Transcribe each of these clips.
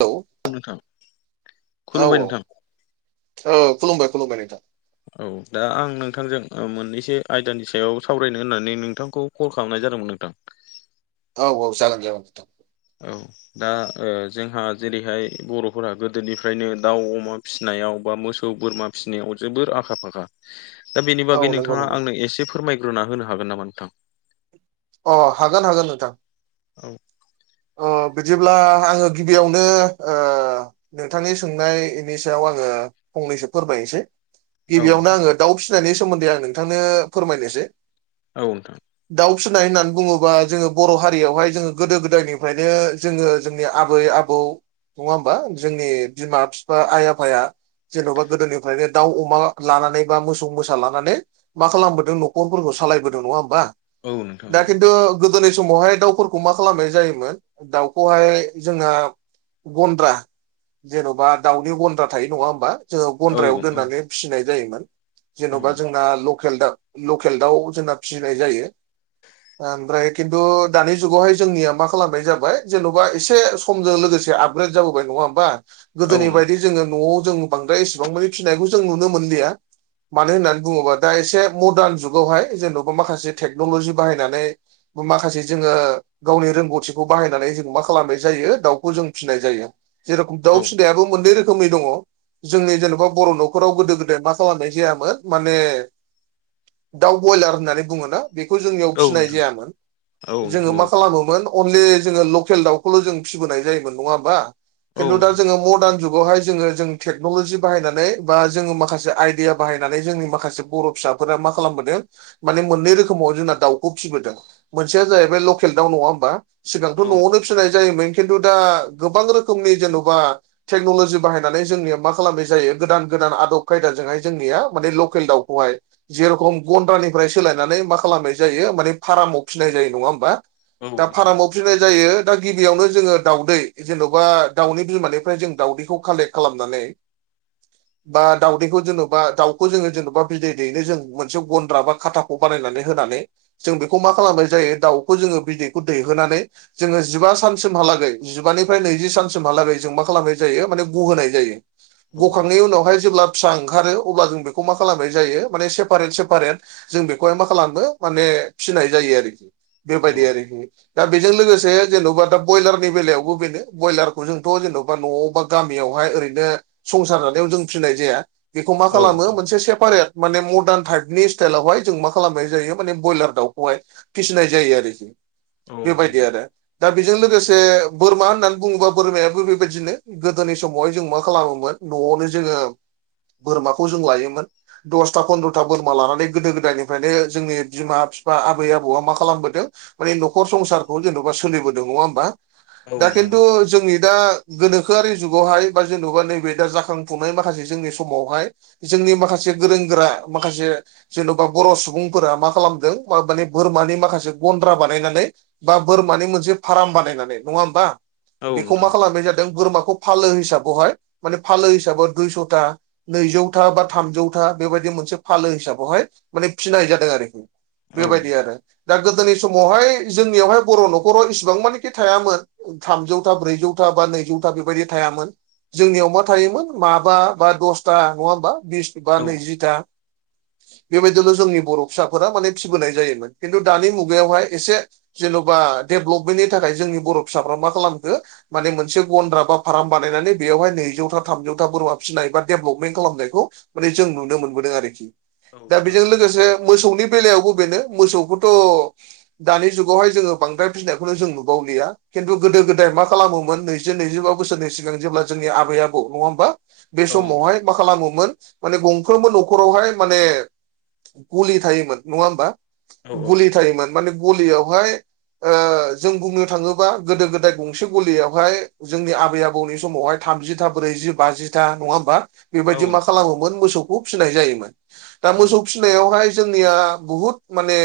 औ नोंथां खुलुमबाय औ नोंथां औ खुलुमबाय खुलुमबाय नोंथां औ दा आं नोंथांजों मोननैसो आयदानि सायाव सावरायनो होननानै नोंथांखौ कल खालामनाय जादोंमोन नोंथां। औ औ जागोन जागोन औ दा ओ जोंहा जेरैहाय बर'फोरा गोदोनिफ्रायनो दाउ अमा फिसिनायाव बा मोसौ बोरमा फिसिनायाव जोबोर आखा फाखा। दा बेनि औ बागै नंगौ नोंथाङा नंगौ आंनो एसे फोरमायग्रोना होनो हागोन नामा नोंथां? अ हागोन हागोन नोंथां औ अ बिदिब्ला आङो गिबियावनो ओ नोंथांनि सोंनायनि सायाव आङो फंनैसो फोरमायनोसै। औ गिबियावनो नोंथां आङो दाउ फिसिनायनि सोमोन्दै आं नोंथांनो फोरमायनोसै। औ नोंथां। दाउ सुनाय होननानै बुङोबा जोङो बर' हारियावहाय जोङो गोदो गोदायनिफ्रायनो जोङो जोंनि आबै आबौ नङा होमबा जोंनि बिमा बिफा आइ आफाया जेन'बा गोदोनिफ्रायनो दाउ अमा लानानै बा मोसौ मोसा लानानै मा खालामबोदों न'खरफोरखौ सालायबोदों नङा होमबा औ नोंथां दा खिन्थु गोदोनि समावहाय दाउफोरखौ मा खालामनाय जायोमोन दाउखौहाय जोंहा गन्द्रा जेन'बा दाउनि गन्द्रा थायो नङा होमबा? जोङो औ गन्द्रायाव नोंथां औ दोननानै फिसिनाय जायोमोन जेन'बा जोंना लकेल दाउ लकेल दाउ जोंना फिसिनाय जायो। ओ ओमफ्राय खिन्थु दानि जुगावहाय जोंनिया मा खालामनाय जाबाय जेन'बा एसे समजों लोगोसे आ जाबोबाय नङा हबा गोदोनि बायदि जोङो न'आव जोंो बांद्राय एसेबां मानानि फिसिनायखौ जों नुनो मोनलिया। मानो होननानै बुङोबा दा एसे मदार्न जुगावहाय जेन'बा माखासे टेक्न'लजि बाहायनानै माखासे जोङो गावनि रोंगौथिखौ बाहायनानै जों मा खालामनाय जायो दाउखौ जों फिसिनाय जायो। जेरखम दाउ फिनायाबो मोननै रोखोमै दङ। जोंनि जेन'बा बर' न'खराव गोदो गोदाय मा खालामनाय जायामोन माने दाउ ब्रयलार होननानै बुङोना बेखौ जोंनियाव नोंथां औ फिसिनाय नोंथां जायामोन औ जोङो मा खालामोमोन न ज लकेल दाउखौ ज' जों फसिोनाय जायोन नङा ह होनबा औ नोंथां औ खिथु दा नोंथां जो मदार्न जुावहाय जोङो जोङो टेक्न'लजि बायनानै बा जोङो माखसेइडिया बायनानै जोंनि माखासे बर' फिसा मा खालामदों माने मोनै रोखोमनि समाव जोंना दाउखौ फिबोदों मोनसेया जाहैबाय लकेल दाउ नङा होमबा? सिगांथ' न'आवनो फिसिनाय जायोमोन खिन्थु दा गोबां रोखोमनि जेन'बा टेक्न'ल'जि बाहायनानै जोंनिया मा खालामनाय जायो गोदान गोदान आदब खायदाजोंहाय जोंनिया माने लकेल दाउखौहाय जेरखम घन्टानिफ्राय सोलायनानै माखासे खालामनाय जायो मा फार्माव फिनाय जायो नङा हबा दा फारम उथ्रिनाय जायो दा गिबियावनो जोङो दाउदै जेन'बा दाउनि बिमानिफ्राय जों दाउदैखौ कालेक्ट खालामनानै [inaudible] बा दाउदैखौ जेन'बा दाउखौ जोङो जेनेबा बिदै दैैनो जों मोनसे गन्द्रा बा खाथाखौ बानायनानै होनानै जों बेखौ मा खालामनाय जायो दाउखौ जोङो बिदैखौ दैहोनानै जोङो जिबा सानसिमहालागै जिबानिफ्राय नैजि सानसिमहालागै जों मा खालामनाय जायो माने गहोनाय जायो। औ नोंथां औ नोंथां औ नोंथां गखांनायनि उनावहाय जेब्ला फिसा ओंखारो अब्ला जों बेखौ मा खालामनाय जायो माने सेपारेट सेपारेट जों बेखौहाय मा खालाम माने फिसिनाय जायो आरोखि बेबायदि औ आरोखि। दा बेजों लोगोसे जेन'बा दा ब्रयलारनि बेलायावबो बेनो ब्रयलारखौ जोंथ' जेन'बा न'आवबा गामियावहाय ओरैनो संसार जानायाव जों फिनाय जाया। बेखौ मा खालामो मोनसे सेपारेट माने मदार्न थार्दनि स्टाइलावहाय जों मा खालामो? ज माने ब्रयलार दाउखौहाय फिसिनाय जायो आरोखि औ बेबायदि आरो। दा बेजों लोगोसे बोरमा होननानै बुङोबा बोरमायाबो बेबायदिनो। गोदोनि समावहाय जों मा खालामोमोन न'आवनो जोङो। बोरमाखौ जों लायोमोन दसथा फन्द्रथा बोरमा लानानै गोदो गोदायनिफ्रायनो जोंनि बिमा बिफा आबै आबौआ मा खालामबोदों। माने न'खर संसारखौ जेन'बा सोलिबोदों नङा होमबा दा नोंथां औ खिन्थु जोंनि दा गोनोखोआरि जुगावहाय बा जेन'बा नैबे दा जाखांफुनाय माखासे जोंनि समावहाय जोंनि माखासे गोरों गोरा माखासे जेन'बा बर' सुबुं फोर मा खालामदों माने बोरमानि माखासे गन्द्रा बानायनानै। बा बोरमानि मोनसे फार्म बानायनानै नङा होमबा औ बेखौ नोंथां मा खालामनाय जादों बोरमाखौ। फालो हिसाबावहाय माने फालो हिसाबाव दुइस'था नैजौथा बा थामजौथा बेबायदि मोनसे फालो हिसाबावहाय माने फिनाय जाथ जादों आरोखि औ बेबायदि आरो दा गोदोनि समावहाय जोंनियावहाय बर' न'खराव इसिबां मानखि थायामोन। थामजौथा ब्रैजौथा बा नैजौथा बेबायदि थायामोन जोंनियाव मा थायोमोन माबा बा दसथा नङा होमबा बिस बा औ नैजिथा बेबायदिनो जोंनि बर' फिसाफोरा माने फिबोनाय जायोमोन खिन्थु दानि मुगायावहाय एसे जेन'बा डेभलपमेन्टनि थाखाय जोंनि बर' फिसाफ्रा मा खालामखो। माने मोनसे गन्द्रा बा फार्म बानायनानै बेवहाय नैजौथा थामजौथा बोरमा फिसिनाय बा डेभलपमेन्ट खालामनायखौ। माने जों नुनो मोनबोदों आरोखि दा नोंथां बेजों लोगोसे मोसौनि बेलायावबो बेनो मोसौखौथ'। दानि जुगावहाय जोङो बांराय फिनायखौनो जों नुबावलिया खिन्थु गोदो गोदाय मा खालामोमोन नै जि नैजिबा बोसोरनि सिगां जेब्ला जोंनि आै आबौ नङा होमबा। बे औ नोंथां समावहाय मा खालामोमोन माने गंफ्रोमबो न'खरावहाय माने। गलि थायोमोन नङा होमबा औ गलि थायोमोन माने गलियावहाय जों बुंनो थाङोबा गोदो गोदाय गंसे गलियावहाय जोंनि आबै आबौनि समावहाय थामजिथा ब्रैजि बाजिथा नङा होमबा? औ बेबायदि मा खालामोमोन मोसौखौ फिसिनाय जायोमोन दा औ मोसौ फिसिनायाव। जया बुहुत माने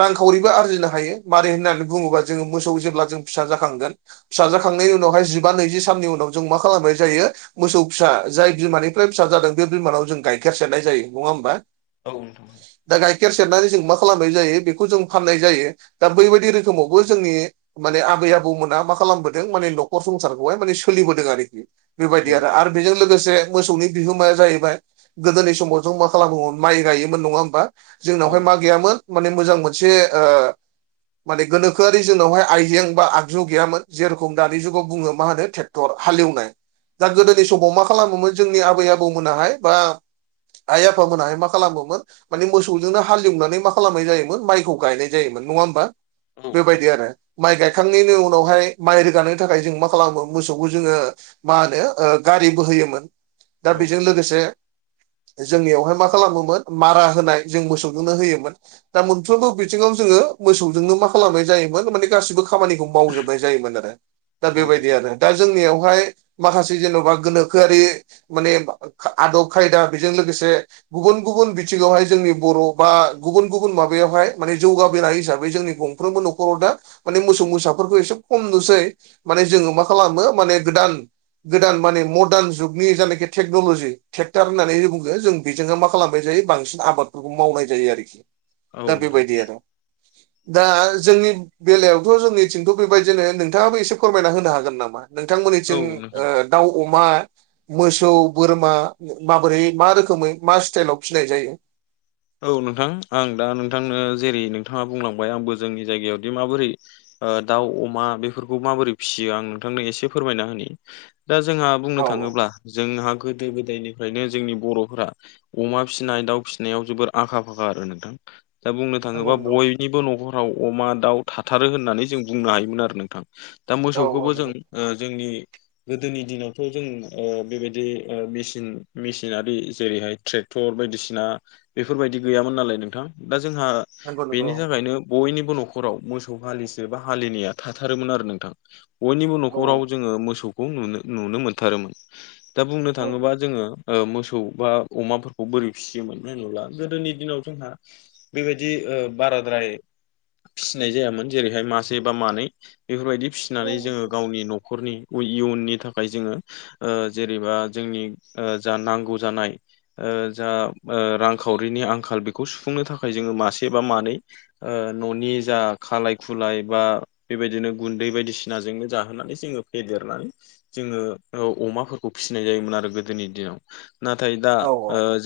रांखावरिबो आरजिनो हायो मारै होननानै बुङोबा जोङो मोसौ जेब्ला जों फिसा जाखांगोन। फिसाजाखांनायनि उनावहाय जिबा नैजि साननि उनाव जों मा खालामनाय जायो। मोसौ फिसा जाय बिमानिफ्राय फिसा जादों बे बिमानाव जों गाइखेर सेरनाय जायो नङा होमबा। औ नोंथां। दा गाइखेर सेरनानै जों मा खालामनाय जायो बेखौ जों फाननाय जायो दा बैबायदि रोखोमावबो जोंनि। माने आबै आबौमोना मा खालामबोदों माने नखर संसारखौहाय माने सोलिबोदों आरोखि। बेबायदि औ आरो बेजों लोगोसे मोसौनि बिहोमाया जाहैबाय गोदोनि समाव जों मा खालामोन माइ गायो। नङा होमबा औ जोंनावहाय मा नोंथां गैयामोन माने मोजां मोनसे। माने गोनोआि जोंनावहाय आइजें बा आगजु गैयामोन जेरखम दानि जुगाव बुो म होनो थे र हालेवनाय दा गोदोनि समाव मा खालामोमोन जोंनि आबै आबौमोनाहाय बा आइ आफामोनाहाय मा खालामगौमोन। माने मोसौजोंनो हालेवनानै मा खालामनाय जायोमोन माइखौ गायनाय जायोमोन नङा होमबा। बेबायदि आरो। माइ गायखांनायनि उनावहाय माइ रोगानायनि थाखाय जों मा खालामो मोसौखौ जोङो। मा होनो गारि बो होयोमोन। दा औ बेजों लोगोसे जोंनियावहाय मा खालामोमोन। मारा होनाय जों मोसौजोंनो होयोमोन। दा मोनफ्रोमबो बिथिङाव जोङो मोसौजोंनो मा खालामनाय जायोमोन माने गासिबो खामानिखौ। मावजोबनाय जायोमोन आरो दा औ बेबायदि नोंथां आरो। दा जोंनिआवहाय माखासे जेन'बा गोनोखोआरि मानि आदब खायदा बेजों लोगोसे गुबुन गुबन गुबुन बिथिंआवहाय जोंनि बर' बा गुबुन गुबुन माबायावहाय माने जौगाबोनाय हिसाबै जोंनि खौ गंफ्रोमबो न'खराव दा माने मोसौ मोसाफोरखौ एसे खम नुसै माने जोङो मा खालामो माने गोदान गोदान माने मरदान जुगनि जानाखि टेक्न'लजि ट्रेक्टार होननानै बुङो जों बेजोंनो माखासे खालामनाय जायो बांसिन आबादफोरखौ मावनाय जायो आरिखि दा औ बेबायदि आरो दा जोंनिहो‌ बेलायावथ' जोंनिथिंबो बेबादिनो नोंथांआबो एसे फोरमायना होनो हागोन नामा नोंथांमोननिथिं नोंथां ओ दाउ अमा मोसौ बोरमा माबोरै मा रोखोमै मा स‌ लेलदाल फिनाय जायो औ नोंथां आं दा नोंथांनो जेरै नोंथांआ बुंलांबाय आंबो जोंनि जायगाआवदि माबोरै ओ दाउ अमा बेफोरखौ माबोरै फियो आं नोंथांनो एसे फोरमायना होननि दा जोंहा बुंनो औ औ थाङोब्ला जोंहा गोदो गोदायनिफ्रायनो जोंनि बर'फ्रा अमा फिसिनाय दाउ फिसिनायाव जोबोर आखा फाखा आरो नोंथां दा बुंनो नंगौ थाङोबा नंगौ बय निबो न'फोराव अमा दाउ थाथारो होननानै जों बुंनो हायोमोन आरो नोंथां दा औ औ मोसौखौबो जों नंगौ ओ जोंनि गोदोनि दिनावथ' जों ओ बेबायदि मेसिन मेसिनारि जेरैहाय ट्रेक क्टर बायदिसिना बेफोरबादि गैयामोन नालाय नोंथां दा जोंहा नंगौ बेनि नंगौ थाखायनो बयनिबो न'खराव मोसौ हालिसे बा हालिनैआ थाथारोमोन आरो नोंथां बयनिबो औ न'खराव जोङो मोसौखौनो नुनो मोनथारोमोन दा बुंनो औ थाङोब्ला जोङो ओ मोसौ बा अमाफोरखौ बोरै फिसियोमोन होनोब्ला गोदोनि दिनाव जोंहा बेबायदि ओ‌ बाराद्राय फिसिनाय जायामोन जेरैहाय मासे बा मानै बेफोरबादि फिसिनानै जोङो गावनि न'खर न'खरनि इयुननि थाखाय जोङो ओ जेरैबा जोंनि ओ जा नांगौ जानाय जा रां खावरिनि आंखाल बेखौ सुफुंनो थाखाय जोङो मासे बा मानै ओ न'नि जा खालाय खुलाय बा बेबायदिनो गुन्दै बायदिसिनाजोंनो जाहोनानै जोङो फेदेरनानै जोङो औ अमाफोरखौ फिसिनाय जायोमोन आरो गोदोनि दिनाव नाथाय ओ दा औ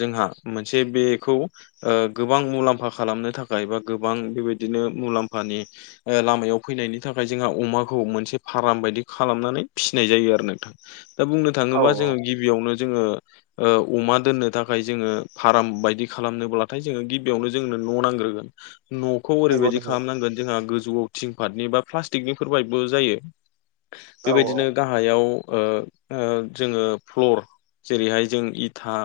जोंहा मोनसे बेखौ ओ गोबां मुलाम्फा खालामनो थाखाय बा गोबां बेबायदिनो मुलाम्फानि ओ लामायाव फैनायनि थाखाय जोंहा अमाखौ मोनसे फार्म बादि खालामनानै फिसिनाय जायो आरो नोंथां दा बुंनो औ थाङोबा औ जोङो गिबिआवनो जोङो ओ अमा दोननो थाखाय जोङो फार्म बायदि खालामनोब्लाथाय जोङो गिबिआवनो जोंनो न' नांग्रोगोन न' न'खौ नंगौ ओरैबादि नंगौ खालामनांगोन जोंहा गोजौआव थिंफाटनि बा प्लास्टिकनिफोर बायबो जायो औ बेबायदिनो गाहायाव ओ जोङो फ्ल'र जेरैहाय जों इथा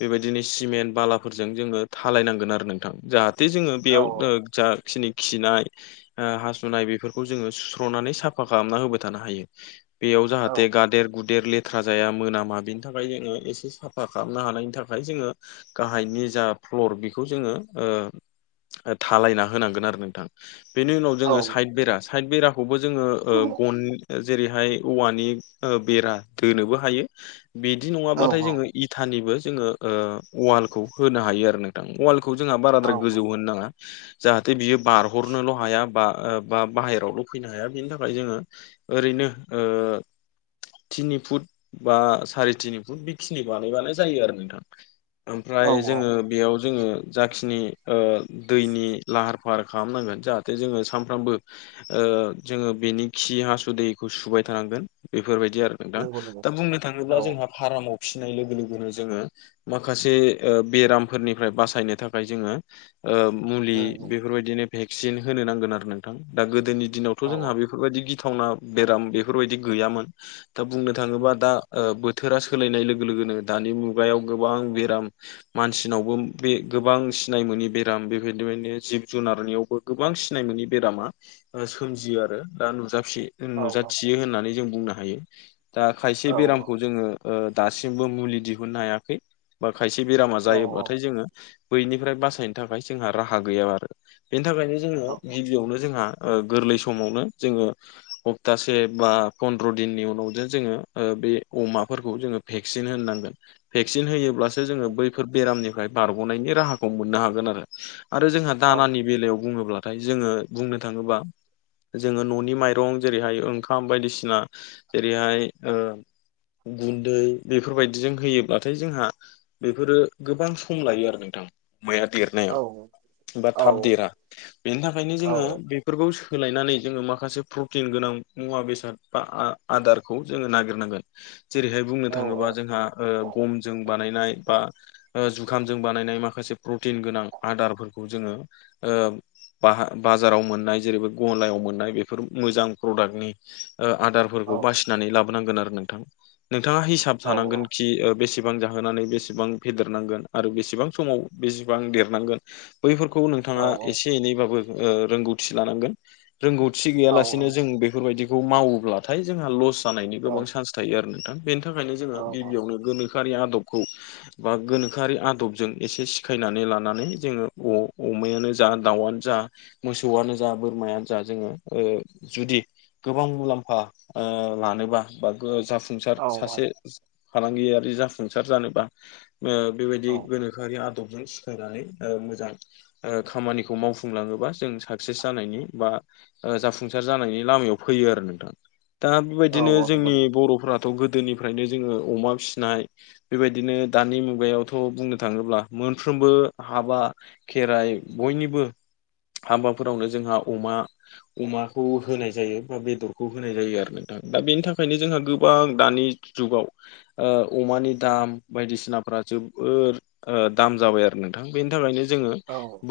बेबायदिनो सिमेन्ट बालाफोरजों जोङो डहालायनांगोन आरो नोंथां जाहाथे जोङो बेयाव ओ जा खिनि खिनाय ओ हासुनाय बेफोरखौ जोङो सुस्र'नानै साफा खालामना होबाय थानो हायो बेयाव औ जाहाथे गादेर गुदेर देर लेथ्रा जाया मोनामा बेनि थाखाय जोङो एसे साफा खालामनो हानायनि थाखाय जोङो गाहायनि जा फ्लर बेखौ जोङो ओ डहालायना होनांगोन आरो नोंथां हो बेनि उनाव जोङो औ साइथ बेरा साइथ बेराखौबो जोङो ओ औ गन‌नि‌ ओ जेरैहाय औवानि ओ बेरा दोनोबो हायो बिदि औ नङाब्लाथाय जोङो इथानिबो जोङो ओ वालखौ होनो हायो आरो नोंथां वाल खौ जोंहा औ बाराद्राय औ गोजौ होनो नङा जाहाथे बियो बारहरनोल' हाया बा बा बाहेरायावल' फैनो हाया बेनि थाखाय जोङो ओरैनो ओ तिनि फुट बा साराय तिनि फुट बेखिनि बानाय बानाय जायो आरो नोंथां। औ ओमफ्राय औ जोङो बेयाव जोङो जाखिनि दैनि लाहार फाहार खालामनांगोन जाहाथे जोङो सानफ्रामबो जोङो बेनि खि हासु दैखौ सुबाय थानांगोन बेफोरबायदि आरो नोंथां नंगौ नंगौ दा बुंनो औ थाङोब्ला जोंहा फारामाव फिसिनाय लोगो लोगोनो जोङो मा माखासे बेरामफोरनिफ्राय बासायनो थाखाय जोङो औ मुलि बेफोरबायदिनो भेक्सिन होनो नांगोन आरो नोंथां दा गोदोनि दिनावथ' औ जोंहा बेफोरबायदि गि थावना बेराम बेफोरबायदि गैयामोन दा बुंनो थाङोबा दा बोथोरा सोलायनाय लोगो लोगोनो दानि मुगायाव गोबां बेराम मानसिनावबो बे गोबां सिनाय मोनि बेराम बेबायदिनो जिब जुनारनियावबो गोबां सिनाय मोनोनि बेरामा सोमजियो आरो दा नुजाफि जों औ औ नुजाथियो होननानै जों बुंनो हायो। दा औ खायसे बेरामखौ जोङो दासिमबो मुलि दिहुननो हायाखै। बा खायसे बेरामा औ जायोब्लाथाय जोङो बैनिफ्राय बासायनो थाखाय जोंहा राहा गैया आरो। बेनि थाखायनो जोङो औ गिबियावनो जोंहा गोरलै समावनो जोङो हप्तासे बा फनन्द्र दिननि उनाव ज जोङो बे अमाफोरखौ जोङो भेक्सिन होननांगोन भेक्सिन होयोब्ला जे जोङो बैफोर बेरामनिफ्राय बारनायनि राहाखौ मोननो हागोन आरो जोंहा औ दानानि बेलायाव बुङोब्लाथाय जोङो बुंनो थाङोबा जोङो न'नि माइरं जेरैहाय ओंखाम बायदिसिना जेरैहाय गुन्दै बेफोरबायदिजों होयोब्लाथाय जोंहा बेफोरो गोबां सम लायो आरो नोंथां मैया देर नाव बा थाब देरा बेनि थाखायनो जोङो बे बेफोरखौ सोलायनानै जोङो माखासे प्रटिन गोनां मुवा बेसाद बा आदारखौ जोङो नागिरनांगोन। जेरैहाय बुंनो औ औ औ थाङोबा जोंहा गमजों बानायनाय बा जुखामजों बानायनाय माखासे प्रटिन गोनां आदारफोरखौ जोङो ओ बा बाजाराव मोननाय जेरैब गलायाव मोननाय बेफोर मोजां प्रडाक्टनि औ आदारफोरखौ बासिनानै लाबोनांगोन आरो नोंथां। नोंथाङा हिसाब थानांगोन नंगौ कि बेसेबां जाहोनानै बेसेबां बेसेबां फेदेरनांगोन आरो बेसेबां समाव बेसेबां देरनांगोन। बैफोरखौ नोंथाङा नंगौ एसे एनैबाबो रोंगौथि लानांगोन। रोंगौथि औ गैयालासिनो जों बेफोरबायदिखौ मावोब्लाथाय जोंहा लस जानायनि औ गोबां चान्स थायो आरो नोंथां बेनि थाखायनो जोङो नंगौ नंगौ गिबियावनो गोनोखोआरि आदबखौ बा गोनोखोआरि आदबजों एसे सिखायनानै लानानै जोङो अमायानो जा दाउआनो जा मोसौआनो जा बोरमायानो जा जोङो जुदि गोबां मुलाम्फा लानोबा बा जाफुं जाफुंसार सासे फालांगियारि जाफुंसार जानोबा बेबायदि औ गोन दोखोआरि आदबजों सिखायनानै मोजां खामानिखौ मावफुंलाङोबा जों साक्सेस जानायनि बा जाफुंसार जानायनि लामायाव फैयो आरो नोंथां। दा औ बेबायदिनो नंगौ जोंनि नंगौ बर'फथ' गोदोनिफ्रायनो जोङो अमा फिसिनाय बेबायदिनो दानि मुगायावथ' बुंनो थाङोब्ला मोनफ्रोमबो हाबा खेराइ बयनिबो हाबाफोरावनो जोंहा अमा अमाखौ होनाय जायो बा बेदरखौ होनाय जायो आरो नोंथां दा बेनि थाखायनो जोंहा गोबां दानि जुगाव अमानि दाम बायदिसिनाफ्रा जोबोद दाम जाबाय आरो नोंथां बेनि थाखायनो जोङो बै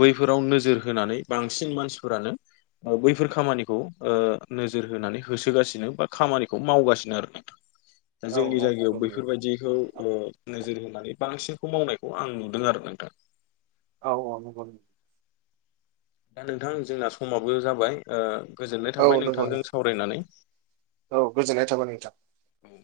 बे फोराव नोजोर होनानै बांसिन मानसिफोरानो बैफोर खामानिखौ नोजोर होनानै होसोगासिनो बा खामानिखौ मावगासिनो आरो दा जोंनि जायगायाव बैफोरबायदिखौ नोजोर होनानै बांसिनखौ मावनायखौ आं नुदों आरो नोंथां। औ औ दा नोंथां जोंना समाबो जाबाय गोजोननाय औ थाबाय नंगौ नंगौ नोंथांजों सावरायनानै। औ गोजोननाय थाबाय नोंथां। औ